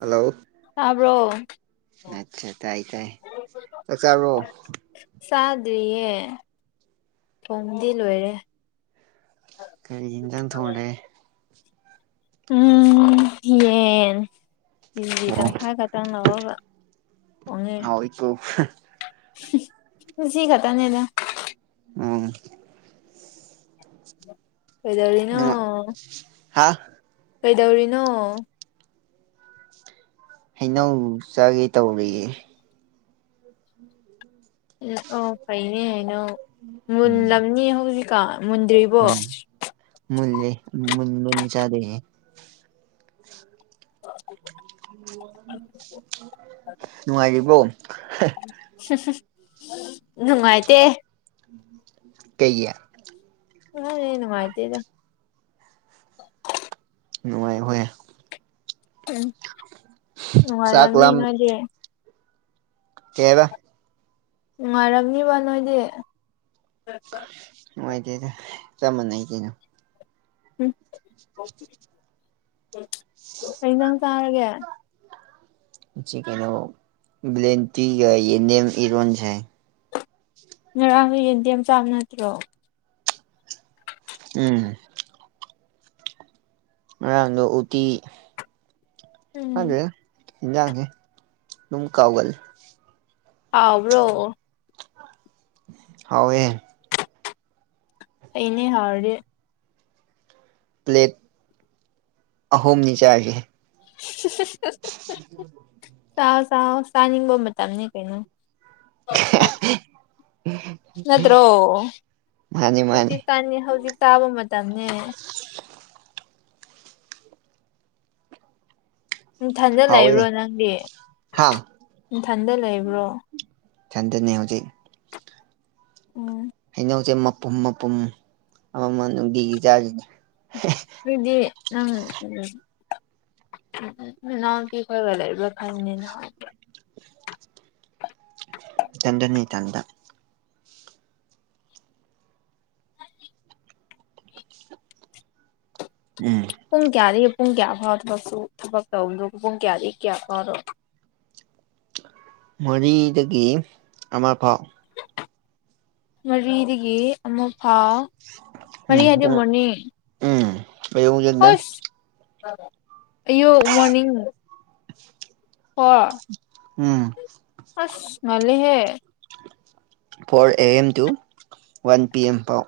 Hello ꯇꯥꯕ꯭ꯔꯣ ꯑꯠꯆꯥ ꯇꯥꯏ ꯇꯥꯏ ꯆꯥꯛ ꯆꯥꯔꯕꯣ꯫ ꯆꯥꯗ꯭ꯔꯤꯌꯦ ꯊꯣꯡꯗꯤ ꯂꯣꯏꯔꯦ꯫ ꯀꯩꯔꯤ ꯏꯟꯖꯥꯅ ꯊꯣꯡꯂꯦ ꯎꯝ ꯌꯦꯟ ꯀꯦ ꯖꯤ ꯑꯣ ꯇꯪꯈꯥꯏ ꯈ ꯇꯪ ꯂꯧꯔꯒ ꯊꯣꯡꯉꯦ꯫ ꯍꯥꯎꯏꯀꯣ ꯉꯁꯤ ꯈꯇꯥꯅꯦꯗ꯫ ꯑꯥ ꯀꯩꯗꯧꯔꯤꯅꯣ꯫ ꯍꯥꯥ ꯀꯩꯗꯧꯔꯤꯅꯣ ꯍꯩꯅꯧ ꯆꯥꯒꯦ ꯇꯧꯔꯤꯌꯦ꯫ ꯑꯣ ꯐꯩꯅꯦ ꯍꯥꯏꯩꯅꯣ ꯎꯝ ꯃꯨꯜꯂꯝꯅꯤ ꯍꯧꯖꯤꯛꯀꯣ ꯃꯨꯟꯗ꯭ꯔꯤꯕ꯫ ꯎꯝ ꯃꯨꯜꯂꯦ ꯃꯨꯟꯕꯅꯤ ꯆꯥꯗꯣꯏꯁꯤ ꯑꯣ ꯅꯨꯡꯉꯥꯏꯔꯤꯕ꯭ꯔꯣ꯫ ꯅꯨꯡꯉꯥꯏꯇꯦ꯫ ꯀꯩꯒꯤ ꯅꯪꯅ ꯍꯦꯟꯅ ꯅꯨꯉꯥꯏꯇꯦꯗ ꯅꯨꯡꯉꯥꯏꯈ ꯎꯝ ꯎ ꯆꯥꯛ ꯂꯥꯝ ꯃꯔꯔꯃꯤꯅꯗꯦ ꯀꯔ ꯉꯥꯏꯔꯝꯅꯤꯕ ꯅꯣꯏꯗꯤ ꯅꯨꯡꯉꯥꯏꯇꯦꯗ ꯆꯞ ꯃꯥꯟꯅꯩ ꯀꯩꯅꯣ ꯎꯝ ꯑꯩꯖꯪ ꯆꯥꯔꯒꯦ ꯀꯩꯅꯣ ꯭ꯂꯦꯟ ꯇꯤꯒ ꯌꯦ ꯅꯅꯤꯦꯝ ꯏꯔꯣꯟꯁ ꯍꯥꯏ ꯉꯔꯥꯡꯗ ꯌꯦꯟꯗꯦꯝ ꯆꯥꯕ ꯅꯠꯇ꯭ꯔꯣ ꯎꯝ ꯑ ꯎꯇꯤ ꯎꯝ ꯑꯗꯨꯦ ꯏꯖꯒꯦ ꯝ ꯀꯥꯎꯒ ꯍꯥꯎꯕ꯭ꯔꯣ ꯍꯥꯎꯋꯦ ꯑꯅꯦ ꯍꯧꯥꯎꯦ ꯄ꯭ꯂꯦꯠ ꯑꯍꯨꯝꯅꯤ ꯆꯥꯒꯦ ꯆꯥꯎ ꯆꯥꯎ ꯆꯥꯅꯤꯡꯕ ꯃꯇꯝꯅꯤ ꯀꯩꯅꯣ ꯑꯣ ꯅꯠꯇ꯭ꯔꯣ ꯃꯥꯅꯤ ꯃꯥꯅꯤ ꯍꯧꯖꯤꯛꯀꯥꯟ ꯍꯧꯖꯤꯛ ꯇꯥꯕ ꯃꯇꯝꯅꯦ ꯏꯊꯟꯗ ꯍꯥꯎꯋꯦ ꯂꯩꯕ꯭ꯔꯣ ꯅꯪꯗꯤ ꯍꯥ ꯏꯊꯟꯗ ꯂꯩꯕ꯭ꯔꯣ ꯆꯥꯟꯗꯅꯤ ꯍꯧꯖꯤ ꯎꯝ ꯍꯩꯅꯧꯁꯦ ꯃꯄꯨꯝ ꯃꯄꯨꯝ ꯑꯃꯃ ꯅꯨꯡꯗꯤꯒꯤ ꯆꯥꯁꯤꯅꯦ ꯐꯔꯤꯗꯤ ꯎ ꯈꯕꯂꯦꯕ ꯈꯅꯤꯅ [inaudible] ꯆꯗꯅꯤ ꯇꯗ ꯎꯝ ꯄꯨꯡ ꯀꯌꯥꯗꯒꯤ ꯄꯨꯡ ꯀꯌꯥ ꯐꯥꯎꯗꯕꯁꯨ ꯊꯕꯛ ꯇꯧꯕꯗꯣ ꯄꯨꯡ ꯀꯌꯥꯗꯒꯤ ꯀꯌꯥ ꯐꯥꯎꯔꯣ ꯃꯔꯤꯗꯒꯤ ꯑꯃ ꯐꯥꯎ ꯃꯔꯤꯗꯒꯤ ꯑꯃꯐꯥ ꯎꯝ ꯀ ꯎꯝꯉꯖ ꯅꯦꯟ ꯌ ꯃꯅꯤꯡꯡ ꯍ ꯎꯝ ꯑꯁ ꯃꯜꯂꯤꯍꯦ four A M to one P M ꯐꯥꯎ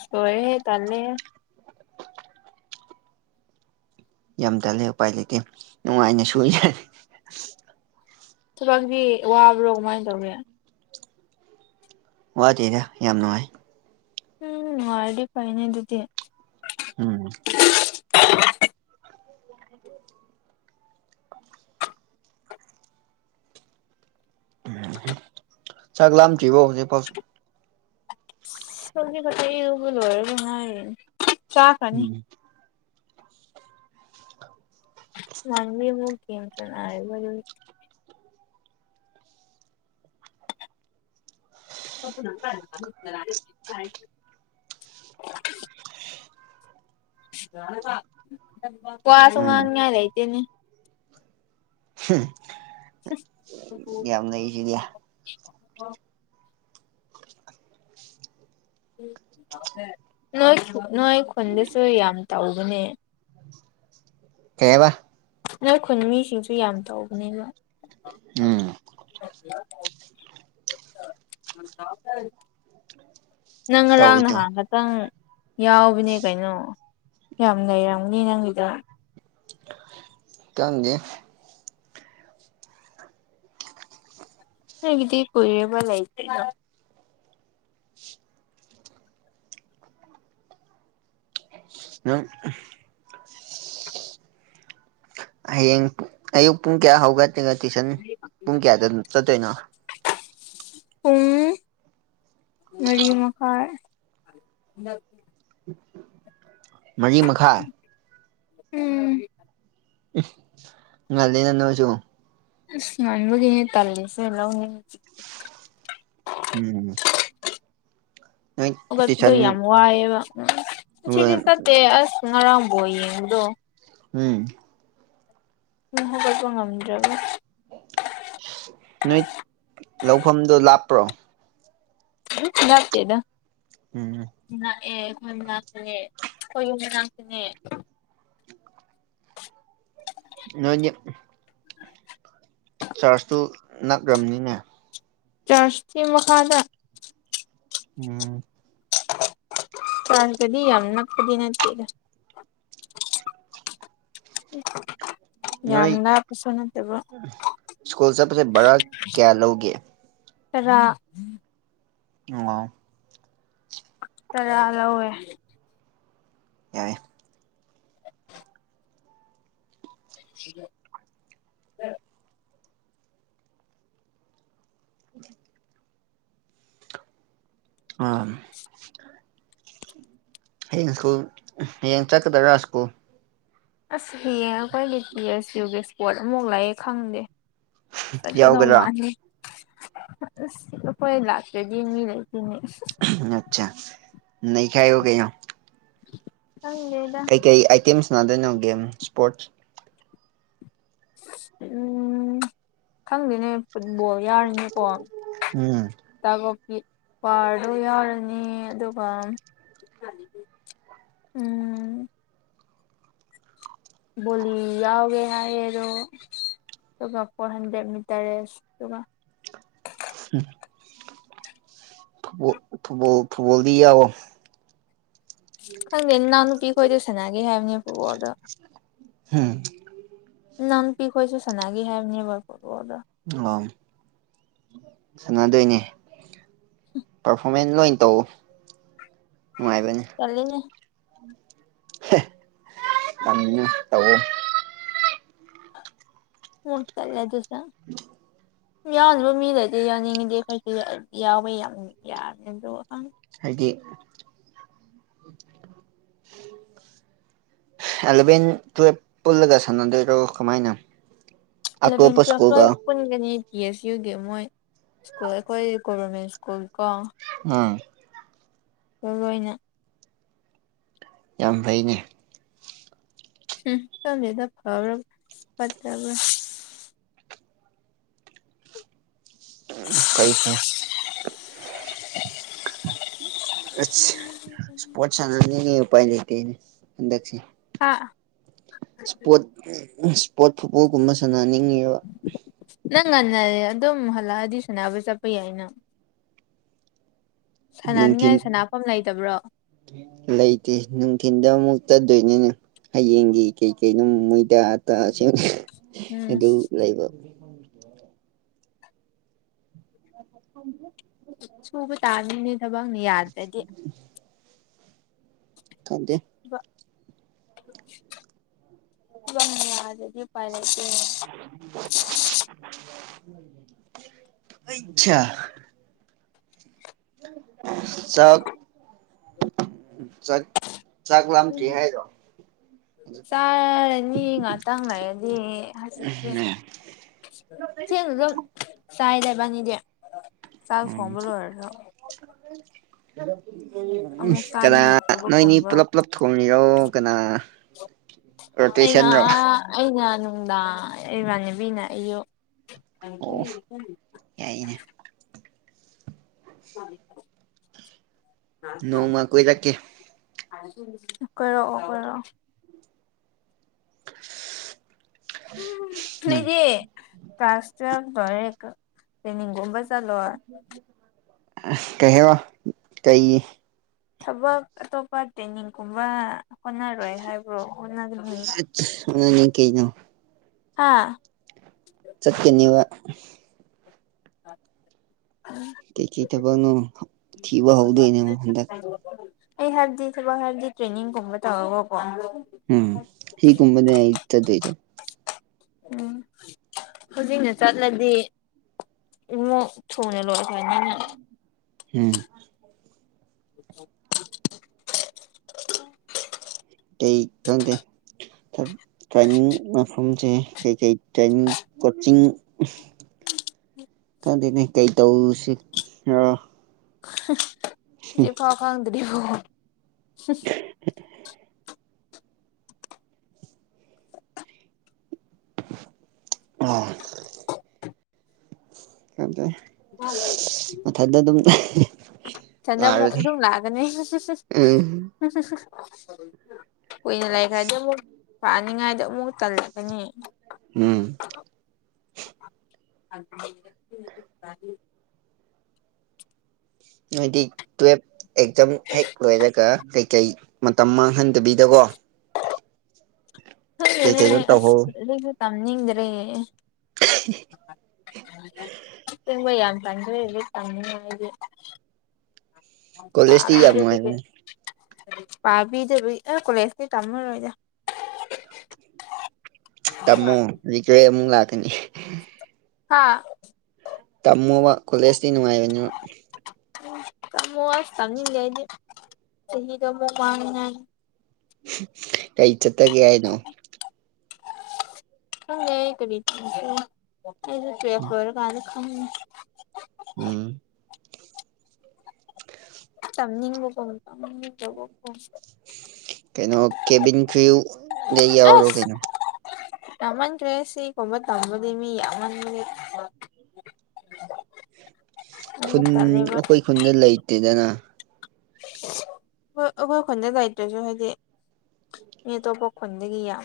ꯁꯣꯋ ꯍꯦ ꯇꯅꯦ ꯌꯥꯝ ꯇꯜꯂꯦ ꯎꯄꯥꯏ ꯂꯩꯇꯦ ꯅꯨꯡꯉꯥꯏꯅꯁꯨꯣꯏꯖꯦ ꯊꯕꯥꯛꯀꯤ ꯋꯥꯕ꯭ꯔꯣ ꯀꯃꯥꯏꯅ ꯇꯧꯒꯦ ꯋꯥꯗꯦꯅꯦ ꯌꯥꯝ ꯅꯨꯡꯉꯥꯏ ꯎꯝ ꯑꯣꯜꯔꯦꯗꯤ ꯐꯥꯏꯅꯦ ꯑꯗꯨꯗꯤ ꯎꯝ ꯆꯒ ꯂꯝ ꯊꯕꯣ ꯄ ꯁꯒꯦ ꯀ ꯇꯕꯨꯂꯨ ꯑꯣꯏꯔꯒꯉ ꯆꯥ ꯈꯅꯤ ꯎꯝ ꯅꯟꯃꯦ [unintelligible] ꯋꯥꯁꯨ ꯎ ꯎꯝ ꯉ ꯌꯥ ꯂꯇꯅꯦ ꯍꯝ ꯁꯁ ꯌꯥꯝꯅꯩꯁꯤꯗꯌꯥ [inaudible] [unintelligible] ꯅꯣꯏ ꯅꯣꯏ ꯈꯨꯟꯗꯁꯨ ꯌꯥꯝ ꯇꯧꯕꯅꯦ ꯀꯩꯕ ꯅꯣꯏꯈꯨꯟ ꯃꯤꯁꯤꯡꯁꯨ ꯌꯥꯝ ꯇꯧꯕꯅꯦꯕ ꯎꯝ [unintelligible] ꯅꯪ ꯉꯔꯥꯡ ꯅ ꯇꯧꯔꯤꯗꯣ ꯍꯥꯡꯒꯗ ꯈꯤꯇꯪ ꯌꯥꯎꯕꯅꯦ ꯀꯩꯅꯣ ꯌꯥꯝ ꯂꯩꯔꯝꯅꯤ ꯅꯪꯒꯤꯗ [inaudible] ꯈꯪꯗꯦ ꯍꯒꯤꯗꯤ ꯀꯕ ꯂꯁꯅ ꯅꯪ ꯍꯌꯦꯡ ꯑꯌꯨꯛ ꯄꯨꯡ ꯀꯌꯥ ꯍꯧꯒꯠꯇ꯭ꯔꯤꯒ ꯇꯨꯏꯁꯟ ꯄꯨꯡ ꯀꯌꯥꯗ ꯑꯗꯨ ꯆꯠꯇꯣꯏꯅꯣ ꯄꯨꯡ ꯃꯔꯤ ꯃꯈꯥꯏ ꯃꯔꯤ ꯃꯈꯥꯏ ꯎꯝ ꯉꯜꯂꯤꯅꯁꯣ ꯑ ꯉꯟꯕꯒꯤꯅꯦ ꯇꯜꯂꯤꯁꯦ ꯂꯧꯅꯤꯡ ꯎꯝ ꯅꯣꯏ ꯍꯧꯒꯠꯄꯗꯣ ꯇꯨꯏꯁꯟ ꯌꯥꯝ ꯋꯥꯏꯑꯦꯕ ꯎꯝ ꯉꯁꯤꯗꯤ ꯆꯠꯇꯦ ꯎꯝ ꯑꯁ ꯉꯔꯥꯡꯕꯣꯜ ꯌꯦꯡꯕꯗꯣ ꯎꯝ ꯇꯨꯝ ꯍꯥꯒꯠꯄ ꯉꯝꯗ꯭ꯔꯦꯕꫭ ꯅꯣꯏ ꯂꯧꯐꯝꯗꫭ ꯂꯥꯞꯄ꯭ꯔꯣ ꯂꯛꯇꯦꯗ ꯎꯝ ꯂꯛꯑꯦ ꯑꯩꯈꯣꯏ ꯃꯅꯥꯛꯇꯅꯦ ꯑꯩꯈꯣꯏ ꯌꯨꯝ ꯃꯅꯥꯛꯇꯅꯦ ꯅꯣꯏꯅꯤ [inaudible] ꯆꯥꯔꯖꯇꯨ ꯅꯛꯈ꯭ꯔꯕꯅꯤꯅꯦ ꯆꯥꯁꯇꯤ ꯃꯈ ꯃꯈꯥꯥꯟꯗ ꯎꯝ ꯀꯗꯤ ꯌꯥꯝ ꯅꯛꯄꯗꯤ ꯅꯠꯇꯦꯗ [unintelligible] ꯌꯥꯝ ꯅꯣꯏ ꯂꯥꯞꯄꯁꯨ ꯅꯠꯇꯕ ꯁ꯭ꯀꯨꯜ ꯆꯠꯄꯁꯦ ꯕ꯭ꯔꯥ ꯀꯌꯥ ꯂꯧꯒꯦ ꯇꯔꯥ [unintelligible] ꯇꯔꯥ ꯂꯧꯑꯦ ꯌꯥꯏꯌꯦ [inaudible] [unintelligible] [inaudible] ꯑꯥ ꯍꯌꯦꯡ ꯁ꯭ꯀꯨꯜ ꯍꯌꯦꯡ ꯆꯠꯀꯗꯧꯔꯥ ꯁ꯭ꯀꯨꯜ ꯑꯁ ꯍꯌꯦꯡ ꯑꯩꯈ꯭ꯣꯏ‌ꯒꯤ ꯇꯤꯑꯦꯁꯌꯨꯒꯤ ꯏꯁꯄꯣꯠ ꯑꯃꯨꯛ ꯂꯩꯑꯦ ꯈꯪꯗꯦ ꯆꯠꯀꯗꯧ ꯌꯥꯎꯒꯗ꯭ꯔꯥ ꯃꯥꯟꯗꯦ ꯑꯁ ꯑꯩꯈꯣꯏ ꯂꯥꯛꯇ꯭ꯔꯗꯤ ꯃꯤ ꯂꯩꯇꯦꯅꯦ ꯅꯠꯆꯥ ꯅꯩꯈꯥꯏꯌꯨ ꯀꯩꯩꯅꯣ ꯈꯪꯗꯦꯗ ꯀꯩ ꯑꯥꯏꯇꯦꯝꯁ ꯅꯥꯗꯣꯏꯅꯣ ꯒꯦꯝ ꯏꯁꯄꯣꯔꯠꯁ ꯎꯝ ꯈꯪꯗꯦꯅꯦ ꯐꯨꯠꯕꯣꯜ ꯌꯥꯔꯤꯅꯤꯀꯣ ꯎꯝ ꯇꯥꯀꯣꯛꯄꯤ ꯄꯥꯔꯗꯣ ꯌꯥꯎꯔꯅꯤ ꯑꯗꯨꯒ [inaudible] ꯎꯝ ꯕꯣꯂꯤ ꯌꯥꯎꯒꯦ ꯍꯥꯏꯌꯦꯗꯣ ꯑꯗꯨꯒ ꯐꯣꯔ ꯍꯟꯗ꯭ꯔꯦꯠ ꯃꯤꯇꯔ ꯔꯦꯁ ꯗꯨꯒ ꯎꯝ ꯐꯨꯠꯕꫭꯜ ꯐꯨꯠꯕꯣꯜ ꯐꯨꯠꯕꯣꯜꯗꯤ ꯌꯥꯎꯑꫭ ꯈꯪꯗꯦ ꯢꯅꯥꯎ ꯅꯨꯄꯤ ꯈꯣꯏꯗꯣ ꯁꯥꯅꯥꯒꯦ ꯍꯥꯏꯕꯅꯤ ꯐꯨꯠꯕꯣꯜꯗꯣ ꯍꯝ [inaudible] ꯢꯅꯥꯎ ꯅꯨꯄꯤ ꯈꯣꯏꯁꯨ ꯁꯥꯅꯥꯒꯦ ꯍꯥꯏꯕꯅꯦꯕ ꯐꯨꯠꯕꫭꯜꯗꫭ ꯑꯣ ꯁꯥꯟꯅꯗꯣꯏꯅꯦ ꯄ꯭ꯔꯐꯣꯃꯦꯟ ꯂꯣꯏꯅ ꯇꯧꯑꫭ ꯅꯨꯡꯉꯥꯏꯕꯅꯤ ꯇꯜꯂꯤꯅꯦ ꯍꯦ ꯇꯥꯜꯒꯅꯨ ꯇꯧꯑꫭ ꯍꯨꯛ ꯇꯜꯂꯦ ꯑꯗꯨꯁꯨ [inaudible] ꯎꯝ [inaudible] ꯌꯥꯎꯅꯕ ꯃꯤ ꯂꯩꯗꯤ ꯌꯥꯎꯅꯤꯡꯉꯗꯤ ꯑꯩꯈꫭꯏꯁꯨ ꯌꯥꯏ ꯌꯥꯎꯕ ꯌꯥꯝ ꯌꯥꯕꯅꯦ ꯑꯗꯨ ꯈꯪꯗꯦ ꯍꯥꯏꯗꯤ ꯑꯦꯂꯦꯚꯦꯟ ꯇꯨꯌꯦꯞ ꯄꯨꯜꯂꯒ ꯁꯥꯟꯅꯗꫭꯏꯔꫭ ꯀꯃꯥꯏꯅ ꯑꯇꯣꯞꯄ ꯁꯀꯨꯜꯒ ꯄꯨꯨꯟꯒꯅꯤ ꯄꯤ ꯑꯦꯁ ꯌꯨꯒꯤ ꯃꯣꯏ ꯁ꯭ꯀꯨꯜ ꯑꯩꯈꯣꯏ ꯒꯣꯕꯔꯃꯦꯟ ꯁ꯭ꯀꯨꯜ ꯀꯣ ꯑꯝ ꯃꯔꯨ ꯑꯣꯏꯅ ꯌꯥꯝ ꯐꯩꯅꯦ ꯎꯝ ꯈꯪꯗꯦꯗ ꯐꯕ꯭ꯔ ꯐꯠꯇꯕ꯭ꯔ ꯎ ꯐꯩ ꯐꯩ [inaudible] ꯏꯁꯄꯣꯠꯅꯅꯤ [inaudible] ꯎꯥꯏ ꯂꯩꯇꯗ ꯍꯥ ꯏꯁꯄꯣꯔꯠ ꯏꯁꯄꯣꯔꯠ ꯐꯨꯠꯕꯣꯜꯒꯨꯝꯕ ꯁꯥꯟꯅꯅꯤꯡꯉꯤꯕ ꯅꯪ ꯉꯟꯅ ꯑꯗꯨꯝ ꯍꯜꯂꯛꯑꯗꯤ ꯁꯥꯟꯅꯕ ꯆꯠꯄ ꯌꯥꯏꯅ ꯅꯨꯡꯊꯤꯟ ꯁꯥꯟꯅꯅꯤꯡꯉꯥꯏ ꯁꯅꯐꯝ ꯂꯩꯇꯕ꯭ꯔꯣ ꯂꯩꯇꯦ ꯅꯨꯡꯊꯤꯟꯗ ꯑꯃꯨꯛ ꯆꯠꯇꯣꯏꯅꯤꯅꯦ ꯍꯌꯦꯡꯒꯤ ꯀꯩ ꯀꯩꯅꯣ ꯃꯣꯏꯗꯥ ꯑꯇꯥ ꯎꯝ ꯑꯗꯨ ꯂꯩꯕ ꯑ ꯊꯦ [inaudible] ꯁꯨꯕ ꯇꯥꯕꯅꯤꯅꯦ ꯊꯕꯛꯅ ꯌꯥꯗ꯭ꯔꯗꯤ ꯈꯪꯗꯦ ꯌꯥꯗꯗꯤ [inaudible] ꯎꯄꯥꯏ ꯂꯩꯇꯦ ꯑꯆꯥ [inaudible] ꯆꯥꯛ ꯆꯥꯛ ꯂꯥꯝꯗꯔꯤ ꯎꯝ ꯍꯥꯢꯔꯣ ꯆꯥꯔꯅꯤ ꯉꯥꯛꯇꯪ ꯂꯩꯔꯗꯤ ꯍꯧꯖꯤꯛꯇꯤ ꯊꯦꯡꯅ ꯑꯗꯨꯝ ꯆꯥꯢꯗ ꯅꯕꯥꯟꯅꯤꯗꯤ ꯎꯝ ꯑꯃꯨꯛ [inaudible] ꯀꯅꯥ ꯅꯣꯏꯅꯤ ꯆꯥꯅꯤꯡꯉꯛꯇꯕꯒꯨꯝꯕ ꯄꯨꯂꯞ ꯄꯨꯂꯞ ꯊꯣꯡꯉꯤꯔꯣ ꯀꯅꯥ ꯑꯩꯅ ꯔꯣꯇꯦꯁꯟ ꯂꯣ ꯑꯩꯅ ꯅꯨꯡꯗꯥꯡ ꯏꯃꯥꯟꯅꯕꯤꯅ ꯑꯌꯨꯛ ꯑꯣ ꯌꯥꯏꯅꯦ ꯑ [inaudible] ꯅꯣꯡꯃ ꯀꯣꯏꯔꯛꯀꯦ ꯀꯣꯢꯔꯛꯑꯣ ꯀꯣꯢꯔꯛꯑꯣ [inaudible] ꯎꯝ ꯅꯪꯗꯤ ꯀ꯭ꯂꯥꯁ ꯇꯨꯋꯦꯜꯐ ꯂꯣꯢꯔꯦ ꯇ꯭ꯔꯦꯟꯅꯤꯡꯒꯨꯝꯕ ꯆꯠꯂꯣ ꯀꯍꯦ ꯋꯥ ꯀꯩ ꯊꯕꯛ ꯑꯇꯣꯞꯄ ꯇ꯭ꯔꯦꯟꯅꯤꯡꯒꯨꯝꯕ ꯍꯣꯠꯅꯔꯣꯏ ꯍꯥꯏꯕ꯭ꯔꯣ ꯍꯣꯠꯅꯅꯤ ꯑ ꯅ ꯀꯩꯅꯣ ꯍꯥꯥ ꯆꯠꯀꯅꯤꯕ ꯎꯝ ꯀꯩꯀꯩ ꯊꯕꯛꯅꯣ ꯊꯤꯕ ꯍꯧꯗꯣꯏꯅꯦꯕ ꯍꯟꯗꯛ ꯑꯩ ꯍꯥꯏꯕꯗꯤ ꯊꯕꯛ ꯍꯥꯏꯕꯗꯤ ꯇ꯭ꯔꯦꯅꯤꯡꯒꯨꯝꯕ ꯇꯧꯔꯒꯀꯣ ꯎꯝ ꯍꯤꯒꯨꯝꯕꯅꯦ ꯏ ꯇꯗ ꯏꯗꯦ ꯎꯝ ꯍꯧꯖꯤꯛꯅ ꯆꯠꯂꯗꯤ ꯏꯃꯣꯛ ꯊꯨꯅ ꯂꯣꯏꯑꯁꯨꯥꯏꯅꯤꯅ ꯎꯝ ꯎ ꯑꯩ ꯊꯗꯦ ꯊ ꯇ꯭ꯔꯦꯟꯅꯤꯡ ꯃꯐꯝꯁꯦ ꯀꯩꯀꯩ ꯇ꯭ꯔꯦꯟꯅꯤꯡ ꯀꯣꯆꯤꯡ ꯈꯪꯗꯅꯦ ꯀꯩꯗꯧꯁꯤ ꯁꯤ ꯐꯥ ꯐꯪꯗꯅꯤ ꯐ [inaudible] ꯑꯥ ꯌꯥꯝꯝꯖꯩ ꯃꯊꯟꯇ ꯑꯗꯨꯝ ꯁꯟꯖ ꯂꯥꯛꯔꯅꯤ ꯑꯗꯨꯝ ꯂꯥꯛꯒꯅꯤ ꯎꯝ ꯀꯨꯏꯅ ꯂꯥꯏꯔꯤꯛꯀꯥꯏꯗ ꯑꯃꯨꯛ ꯄꯥꯅꯤꯉꯥꯏꯗꯣ ꯑꯃꯨꯛ ꯇꯜꯂꯀꯅꯤ ꯎꯝ ꯀꯥ ꯍꯥꯏꯗꯤ ꯇꯨꯌꯦꯦꯜꯐ ꯑꯦꯛꯖꯝ ꯍꯦꯛ ꯂꯣꯏꯔꯒ ꯀꯩꯀꯩ ꯃꯇꯝ ꯃꯥꯡꯍꯟꯗꯕꯤꯗꯀꯣ ꯍ ꯍꯦ ꯀꯩ ꯀꯩꯅꯣ ꯑꯁ ꯇꯧꯍꯧ ꯂꯩ ꯇꯝꯅꯤꯡꯗ꯭ꯔꯦ ꯆꯦꯡꯕ ꯌꯥꯝ ꯒꯨꯔꯂꯦ ꯀꯃꯤꯗꯤ ꯀꯣꯂꯦꯖꯇꯤ ꯌꯥꯝ ꯄꯥꯕꯤꯗ ꯅꯨꯡꯉꯥꯏꯕꯅꯤ ꯄꯥꯕꯤꯗ ꯀꯣꯂꯦꯖꯀꯤ ꯇꯝꯃꯔꯣꯏꯗꯦ ꯇꯝꯃꯣ ꯀ꯭ꯔꯦ ꯑꯃꯨꯛ ꯂꯥꯛꯀꯅꯤ ꯍꯥꯥ ꯇꯝꯃꯨꯕ ꯀꯣꯂꯦꯖꯇꯤ ꯅꯨꯡꯉꯥꯏꯕꯅꯤ ꯃ ꯊꯝꯅꯤ ꯂꯩꯗꯤ ꯆꯍꯤꯗ ꯃꯥꯡ ꯀꯩ ꯆꯇꯒꯦ ꯍꯥꯏꯅꯣ ꯀꯔꯤ ꯑꯗꯨ ꯄꯦꯈ ꯑꯣꯏꯔ ꯀꯂ ꯈ ꯎꯝ ꯅꯤꯡꯕꯣ ꯀꯣꯕ ꯀꯩꯅꯣ ꯀꯦꯕꯤꯟ ꯀ꯭ꯨꯗ ꯌꯥꯎꯔꯣ ꯀꯩꯅꯣ ꯌꯥꯃꯟ ꯀ꯭ꯔꯦꯁꯤ ꯀꯧꯕꯝꯕ ꯅꯝꯕꯗꯤꯃꯤ ꯌꯥꯃꯟ ꯃꯦ ꯈꯨꯟ ꯑꯃꯨꯛ ꯇꯜꯂꯦꯕ ꯑꯩꯈꯣꯏ ꯈꯨꯟꯗ ꯂꯩꯇꯦꯗꯅ ꯍꯣꯏ ꯑꯩꯈꯣꯏ ꯈꯣꯟꯖ ꯗꯥꯏꯇ꯭ꯔꯁꯨ ꯍꯥꯏꯗꯤ ꯃꯤ ꯇꯣꯞꯄ ꯈꯨꯗꯒꯤꯌꯥ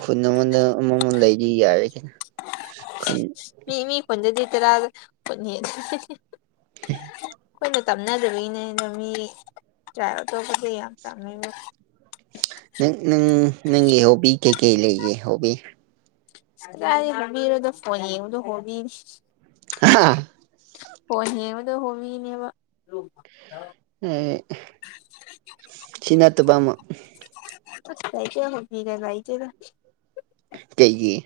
ꯈꯨꯟ ꯑꯃꯗ ꯑꯃꯃꯝ ꯂꯩꯗꯤ ꯌꯥꯔꯦꯁꯤꯅ ꯈꯨꯟ ꯃꯤ ꯃꯤ ꯀꯣꯟꯗꯦꯗꯤꯇꯦ ꯔ ꯍꯤ ꯑꯩꯈꯣꯏꯅ ꯇꯝꯅꯗꯕꯒꯤꯅꯦ ꯑꯗꯨ ꯃꯤ ꯇ꯭ꯔꯥꯏ ꯑꯇꯣꯞꯄꯗ ꯌꯥꯝ ꯇꯝꯃꯤꯕ ꯅꯪ ꯅꯪ ꯅꯪꯒꯤ ꯍꯣꯕꯤ ꯀꯩ ꯀꯩ ꯂꯩꯒꯦ ꯍꯣꯕꯤ ꯍꯔ ꯐꯗ ꯍꯣ ꯍꯥ ꯍꯣꯏ ꯍꯡꯕꯗ ꯍꯣꯃꯤꯅꯦꯕ ꯑꯦ ꯁꯤ ꯅꯠꯇꯕ ꯑꯃ ꯀꯏ ꯀꯦ ꯍꯒ ꯉꯏꯆꯦꯗ ꯀꯩꯒꯤ